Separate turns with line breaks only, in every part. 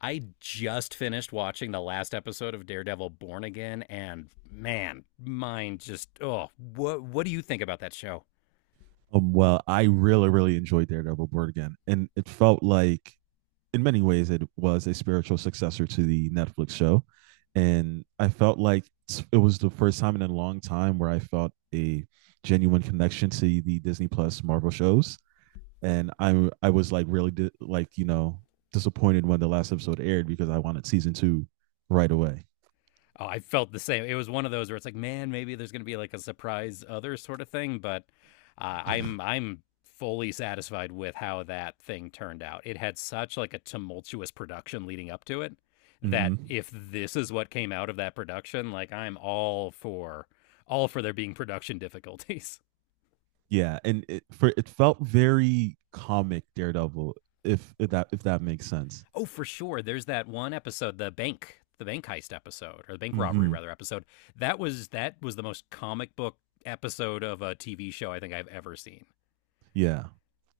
I just finished watching the last episode of Daredevil Born Again, and man, mine just oh, what do you think about that show?
Well, I really, really enjoyed Daredevil Born Again, and it felt like, in many ways, it was a spiritual successor to the Netflix show, and I felt like it was the first time in a long time where I felt a genuine connection to the Disney Plus Marvel shows, and I was like really disappointed when the last episode aired because I wanted season two right away.
Oh, I felt the same. It was one of those where it's like, man, maybe there's going to be like a surprise other sort of thing, but I'm fully satisfied with how that thing turned out. It had such like a tumultuous production leading up to it that
Hmm.
if this is what came out of that production, like I'm all for there being production difficulties.
Yeah, and it felt very comic Daredevil, if that makes sense.
Oh, for sure. There's that one episode, the bank heist episode, or the bank robbery
Hmm.
rather episode. That was the most comic book episode of a TV show I think I've ever seen.
Yeah.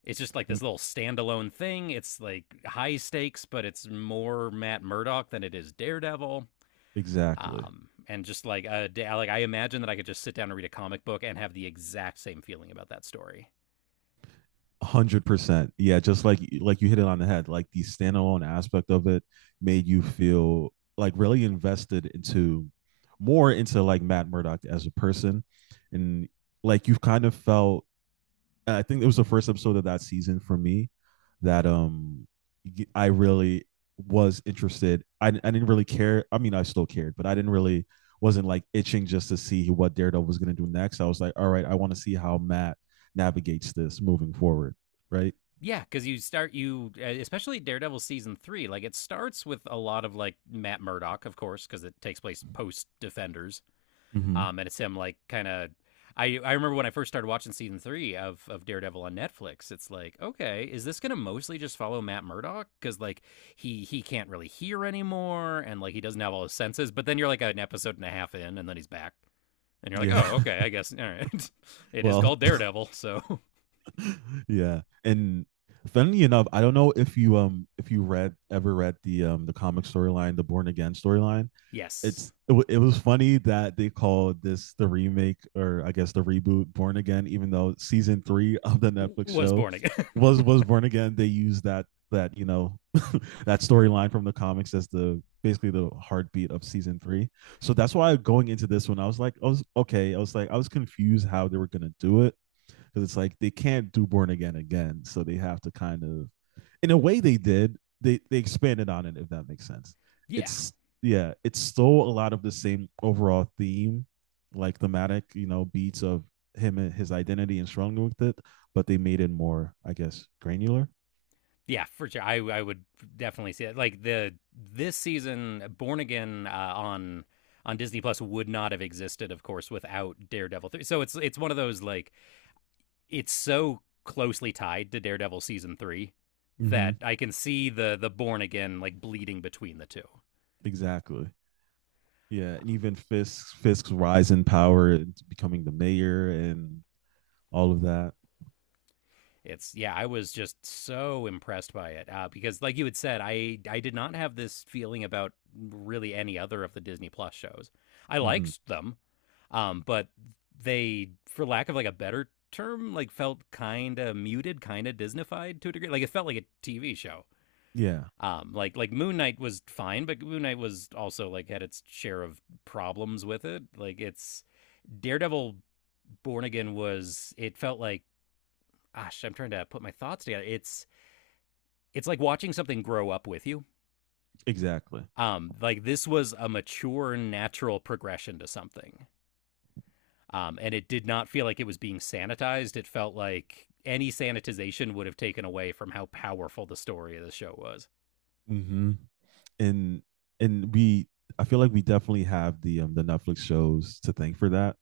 It's just like this
m-
little standalone thing. It's like high stakes, but it's more Matt Murdock than it is Daredevil.
exactly.
And just like a like I imagine that I could just sit down and read a comic book and have the exact same feeling about that story.
100%. Yeah, just like you hit it on the head. Like the standalone aspect of it made you feel like really invested into more into like Matt Murdock as a person, and like you've kind of felt I think it was the first episode of that season for me that I really was interested. I didn't really care. I mean, I still cared, but I didn't really wasn't like itching just to see what Daredevil was going to do next. I was like, all right, I want to see how Matt navigates this moving forward, right?
Yeah, because you start you especially Daredevil season three. Like it starts with a lot of like Matt Murdock, of course, because it takes place post Defenders,
Mm-hmm.
and it's him like kind of. I remember when I first started watching season three of Daredevil on Netflix. It's like, okay, is this gonna mostly just follow Matt Murdock? Because like he can't really hear anymore, and like he doesn't have all his senses. But then you're like an episode and a half in, and then he's back, and you're like,
Yeah.
oh, okay, I guess all right. It is
Well,
called Daredevil, so
yeah. And funnily enough, I don't know if you read ever read the comic storyline, the Born Again storyline.
yes,
It was funny that they called this the remake, or I guess the reboot, Born Again, even though season three of the Netflix
was
show
born again.
was Born Again. They used that that you know that storyline from the comics as the basically the heartbeat of season three. So that's why going into this one, I was like, I was okay. I was like, I was confused how they were gonna do it because it's like they can't do Born Again again, so they have to kind of, in a way, they did. They expanded on it, if that makes sense.
Yeah,
It's yeah, it's still a lot of the same overall theme, like thematic, you know, beats of him and his identity and struggling with it, but they made it more, I guess, granular.
yeah, for sure. I would definitely see it. Like the this season, Born Again on Disney Plus would not have existed, of course, without Daredevil three. So it's one of those like it's so closely tied to Daredevil season three that
Mm-hmm.
I can see the Born Again like bleeding between the two.
Exactly. Yeah, and
Um,
even Fisk's rise in power and becoming the mayor and all of that.
It's yeah, I was just so impressed by it because, like you had said, I did not have this feeling about really any other of the Disney Plus shows. I
Mm-hmm.
liked them, but they, for lack of like a better term, like felt kind of muted, kind of Disneyfied to a degree. Like it felt like a TV show.
Yeah,
Like Moon Knight was fine, but Moon Knight was also like had its share of problems with it. Like it's Daredevil, Born Again was it felt like gosh, I'm trying to put my thoughts together. It's like watching something grow up with you.
exactly.
Like this was a mature, natural progression to something. And it did not feel like it was being sanitized. It felt like any sanitization would have taken away from how powerful the story of the show was.
Mm-hmm. and and we I feel like we definitely have the Netflix shows to thank for that.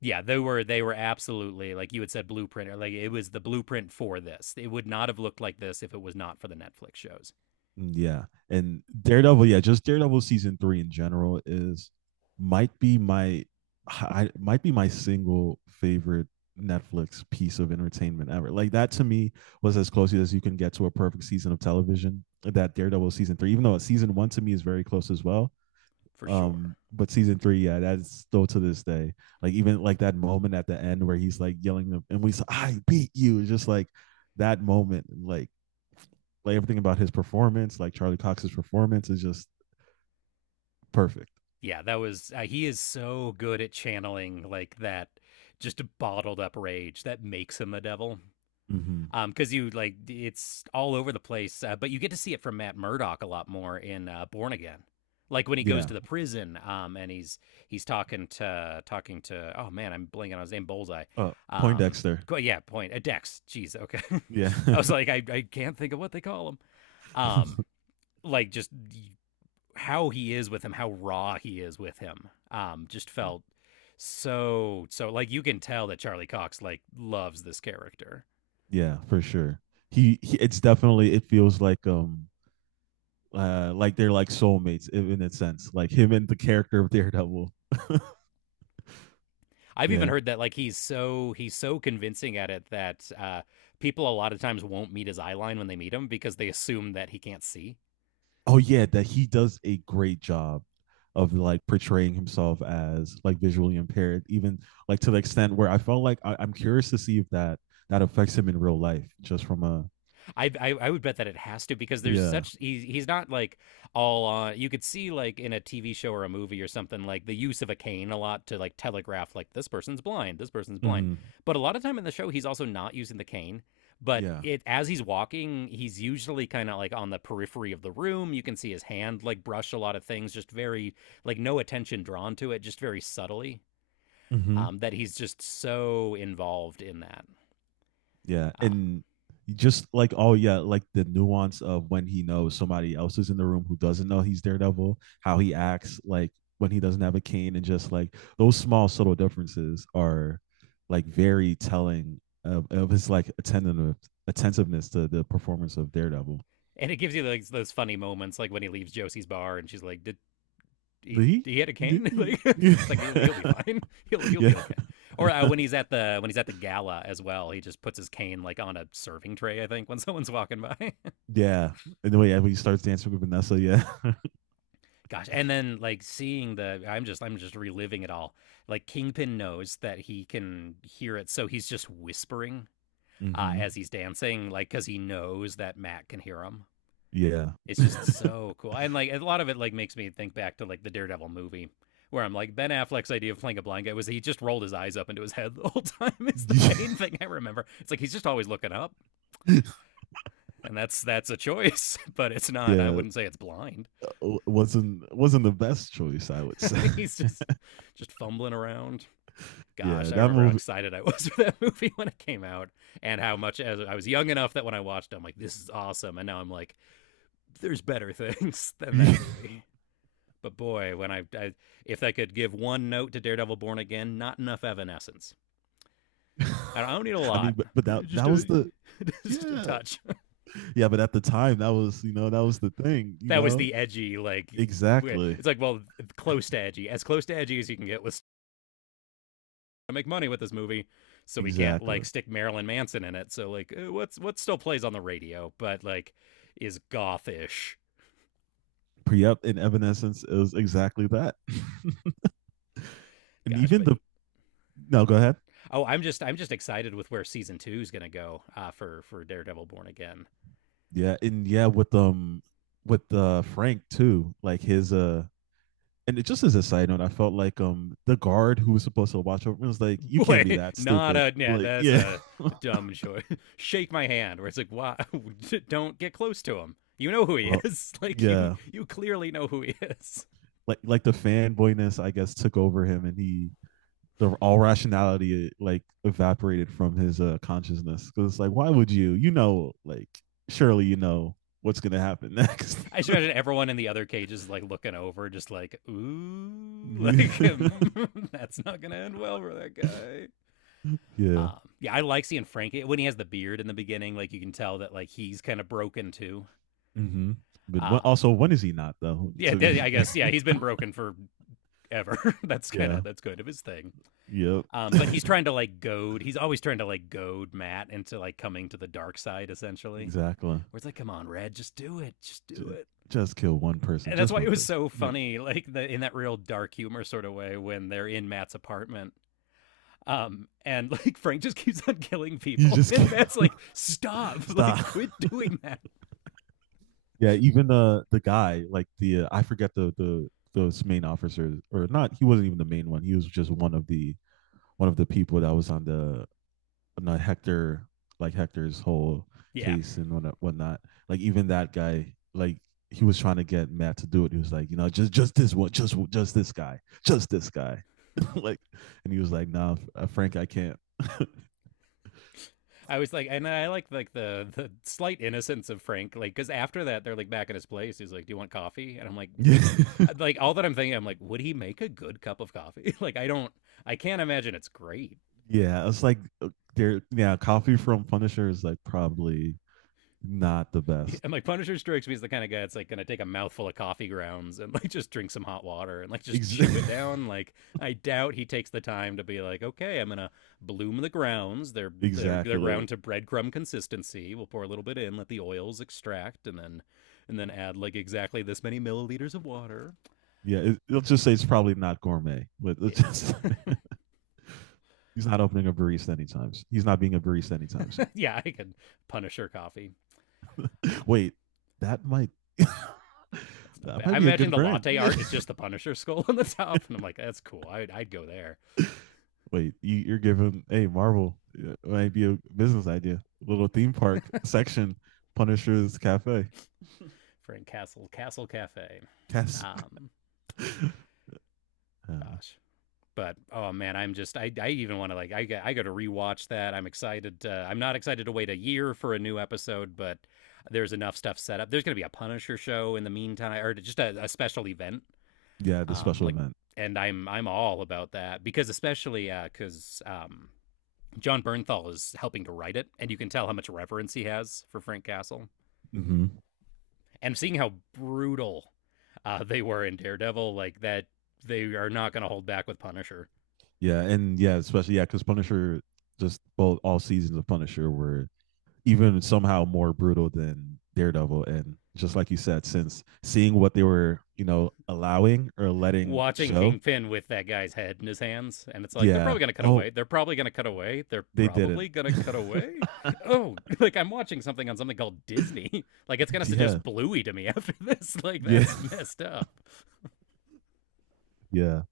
Yeah, they were absolutely like you had said blueprint or like it was the blueprint for this. It would not have looked like this if it was not for the Netflix shows,
Mm. Yeah. And Daredevil, yeah, just Daredevil season 3 in general is might be my might be my single favorite Netflix piece of entertainment ever. Like that to me was as close as you can get to a perfect season of television. That Daredevil season 3, even though season 1 to me is very close as well.
for sure.
But season three, yeah, that's still to this day. Like even like that moment at the end where he's like yelling and we said, I beat you. It's just like that moment, like everything about his performance, like Charlie Cox's performance is just perfect.
Yeah, that was he is so good at channeling like that just bottled up rage that makes him a devil.
Hmm.
Because you like it's all over the place, but you get to see it from Matt Murdock a lot more in Born Again, like when he goes
Yeah.
to the prison, and he's he's talking to oh man, I'm blanking on his name, Bullseye,
Uh,
um,
Poindexter.
co- yeah, point a Dex. Jeez, okay,
Yeah.
I was like I can't think of what they call him, um, like just how he is with him, how raw he is with him, just felt so like you can tell that Charlie Cox like loves this character.
Yeah, for sure. He it's definitely it feels like they're like soulmates in a sense, like him and the character of Daredevil.
I've even
Yeah.
heard that like he's so convincing at it that people a lot of times won't meet his eye line when they meet him because they assume that he can't see.
Oh yeah, that he does a great job of like portraying himself as like visually impaired, even like to the extent where I felt like I'm curious to see if that affects him in real life, just from a
I would bet that it has to because there's
yeah,
such he's not like all on. You could see like in a TV show or a movie or something like the use of a cane a lot to like telegraph like this person's blind, this person's blind.
mm-hmm.
But a lot of time in the show, he's also not using the cane. But
Yeah,
it as he's walking, he's usually kind of like on the periphery of the room. You can see his hand like brush a lot of things, just very like no attention drawn to it, just very subtly.
mm-hmm.
That he's just so involved in that.
Yeah,
Um,
and just like oh yeah, like the nuance of when he knows somebody else is in the room who doesn't know he's Daredevil, how he acts like when he doesn't have a cane, and just like those small subtle differences are like very telling of his like attentive attentiveness to the performance of Daredevil.
and it gives you like those funny moments, like when he leaves Josie's bar and she's like, "Did he?
Lee?
He had a cane?
Yeah.
Like it's like he'll be fine. He'll be okay." Or when he's at the when he's at the gala as well, he just puts his cane like on a serving tray. I think when someone's walking by,
Yeah. And the way yeah, when he starts dancing with Vanessa, yeah.
gosh. And then like seeing the, I'm just reliving it all. Like Kingpin knows that he can hear it, so he's just whispering
Hmm.
as he's dancing, like because he knows that Matt can hear him.
Yeah.
It's just so cool. And like a lot of it like makes me think back to like the Daredevil movie where I'm like Ben Affleck's idea of playing a blind guy was he just rolled his eyes up into his head the whole time is the main thing I remember. It's like he's just always looking up and that's a choice, but it's not. I
Yeah.
wouldn't say it's blind.
Wasn't the best choice, I would say.
He's just fumbling around. Gosh,
Yeah,
I
that
remember how
movie.
excited I was for that movie when it came out and how much as I was young enough that when I watched it, I'm like, this is awesome. And now I'm like, there's better things than that
Yeah.
movie. But boy, when I if I could give one note to Daredevil Born Again, not enough Evanescence. I don't need a
I mean,
lot,
but, but that
just
that
a
was the
just a
yeah
touch.
yeah. But at the time, that was you know that was the thing. You
That was
know
the edgy, like
exactly.
it's like well, close to edgy, as close to edgy as you can get with to make money with this movie, so we can't like
Exactly.
stick Marilyn Manson in it. So like, eh, what's what still plays on the radio, but like is gothish.
Pre-up in Evanescence is exactly that. And
Gosh,
even
but
the no, go ahead.
oh, I'm just excited with where season two is gonna go for Daredevil Born Again.
Yeah, and yeah with Frank too, like his and it just as a side note, I felt like the guard who was supposed to watch over was like, "You can't be
Boy,
that
not
stupid."
a yeah.
Like,
That's
yeah.
a dumb choice. Shake my hand, where it's like, why? Don't get close to him. You know who he
Well,
is. Like you,
yeah,
you clearly know who he is.
like the fanboyness, I guess, took over him, and he the all rationality like evaporated from his consciousness. Because it's like, why would you? You know, like surely you know what's gonna happen next.
I just imagine everyone in the other cages like looking over, just like, ooh, like
Yeah.
mm, that's not gonna end well for that guy. Yeah, I like seeing Frank when he has the beard in the beginning. Like you can tell that like he's kind of broken too.
Hmm. But when, also,
Um,
when is he not though?
yeah,
To be
yeah, I guess yeah, he's been broken for ever. That's kind
yeah,
of that's good of his thing.
yep,
But he's trying to like goad. He's always trying to like goad Matt into like coming to the dark side, essentially.
exactly.
Where it's like, come on, Red, just do it, just do
J-
it.
just kill one person,
And that's
just
why it
one
was
person.
so
Yeah,
funny, like the, in that real dark humor sort of way when they're in Matt's apartment. And like Frank just keeps on killing
you
people,
just
and
can't.
Matt's like, stop,
Stop.
like quit doing that.
Yeah, even the guy, like the I forget the those main officers or not. He wasn't even the main one. He was just one of the people that was on the Hector like Hector's whole
Yeah,
case and whatnot. Whatnot. Like even that guy, like he was trying to get Matt to do it. He was like, you know, just this one, just this guy, just this guy. Like, and he was like, nah, Frank, I can't.
I was like, and I like the slight innocence of Frank, like because after that they're like back at his place. He's like, "Do you want coffee?" And I'm like,
Yeah,
Like all that I'm thinking, I'm like, would he make a good cup of coffee? Like I don't, I can't imagine it's great.
it's like there. Yeah, coffee from Punisher is like probably not the best.
And like Punisher strikes me as the kind of guy that's like gonna take a mouthful of coffee grounds and like just drink some hot water and like just
Ex-
chew it down. Like I doubt he takes the time to be like, okay, I'm gonna bloom the grounds. They're they're they're
exactly.
ground to breadcrumb consistency. We'll pour a little bit in, let the oils extract, and then add like exactly this many milliliters of water.
Yeah, it, let's just say it's probably not gourmet. But
Yeah,
let's just he's not opening a barista anytime. Soon. He's not being a barista anytime soon.
yeah, I could Punisher coffee. Um,
Wait, that might
Not
that
bad.
might
I'm
be a
imagining
good
the
brand.
latte art is just the Punisher skull on the top, and I'm like, that's cool. I'd go there.
Wait, you're giving hey Marvel it might be a business idea. Little theme park section, Punisher's Cafe.
Frank Castle Castle Cafe.
Yes.
Um,
Oh,
gosh. But oh man, I'm just I even want to like I got to rewatch that. I'm excited. To, I'm not excited to wait a year for a new episode, but there's enough stuff set up. There's gonna be a Punisher show in the meantime, or just a special event.
yeah, the special
Like,
event.
and I'm all about that because especially because John Bernthal is helping to write it, and you can tell how much reverence he has for Frank Castle.
Mm-hmm.
And seeing how brutal they were in Daredevil, like that, they are not going to hold back with Punisher.
Yeah, and yeah, especially yeah, because Punisher just both all seasons of Punisher were even somehow more brutal than Daredevil. And just like you said, since seeing what they were, you know, allowing or letting
Watching
show,
Kingpin with that guy's head in his hands, and it's like they're
yeah.
probably going to cut
Oh,
away. They're probably going to cut away. They're
they didn't.
probably going to cut away. Oh, like I'm watching something on something called Disney. Like it's going to
Yeah,
suggest Bluey to me after this. Like
yeah,
that's messed up.
yeah.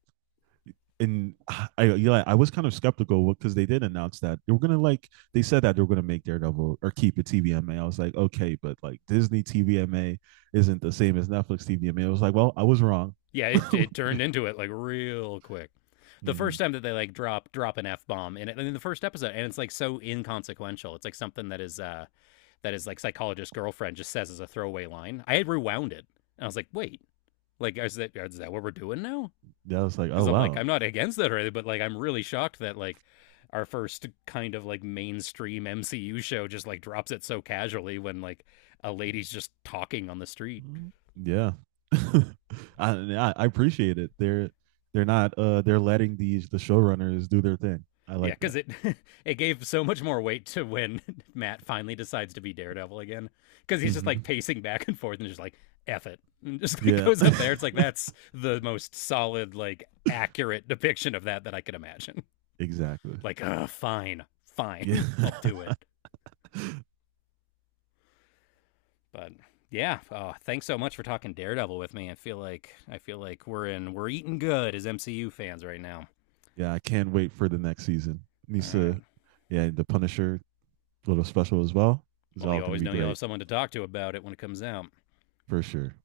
And yeah, I was kind of skeptical because they did announce that they were gonna like they said that they were gonna make Daredevil or keep it TVMA. I was like, okay, but like Disney TVMA isn't the same as Netflix TVMA. I was like, well, I was wrong.
Yeah, it
Mm-hmm.
turned into it like real quick. The first time that they like drop an f bomb in it in the first episode, and it's like so inconsequential. It's like something that is like psychologist girlfriend just says as a throwaway line. I had rewound it, and I was like, wait, like is that what we're doing now?
Yeah, I was like, oh
Because I'm like
wow.
I'm not against that or anything, but like I'm really shocked that like our first kind of like mainstream MCU show just like drops it so casually when like a lady's just talking on the street.
Mm. Yeah. I appreciate it. They're not they're letting these the showrunners do their thing. I
Yeah,
like
because
that.
it it gave so much more weight to when Matt finally decides to be Daredevil again. Because he's just like
Hmm.
pacing back and forth and just like F it, and just like
Yeah.
goes up there. It's like that's the most solid, like accurate depiction of that that I could imagine.
Exactly.
Like, fine,
Yeah.
fine, I'll do it. But yeah, thanks so much for talking Daredevil with me. I feel like we're in we're eating good as MCU fans right now.
Yeah, I can't wait for the next season.
All
Needs
right.
to yeah, the Punisher little special as well is
Well,
all
you
gonna
always
be
know you'll
great
have someone to talk to about it when it comes out.
for sure.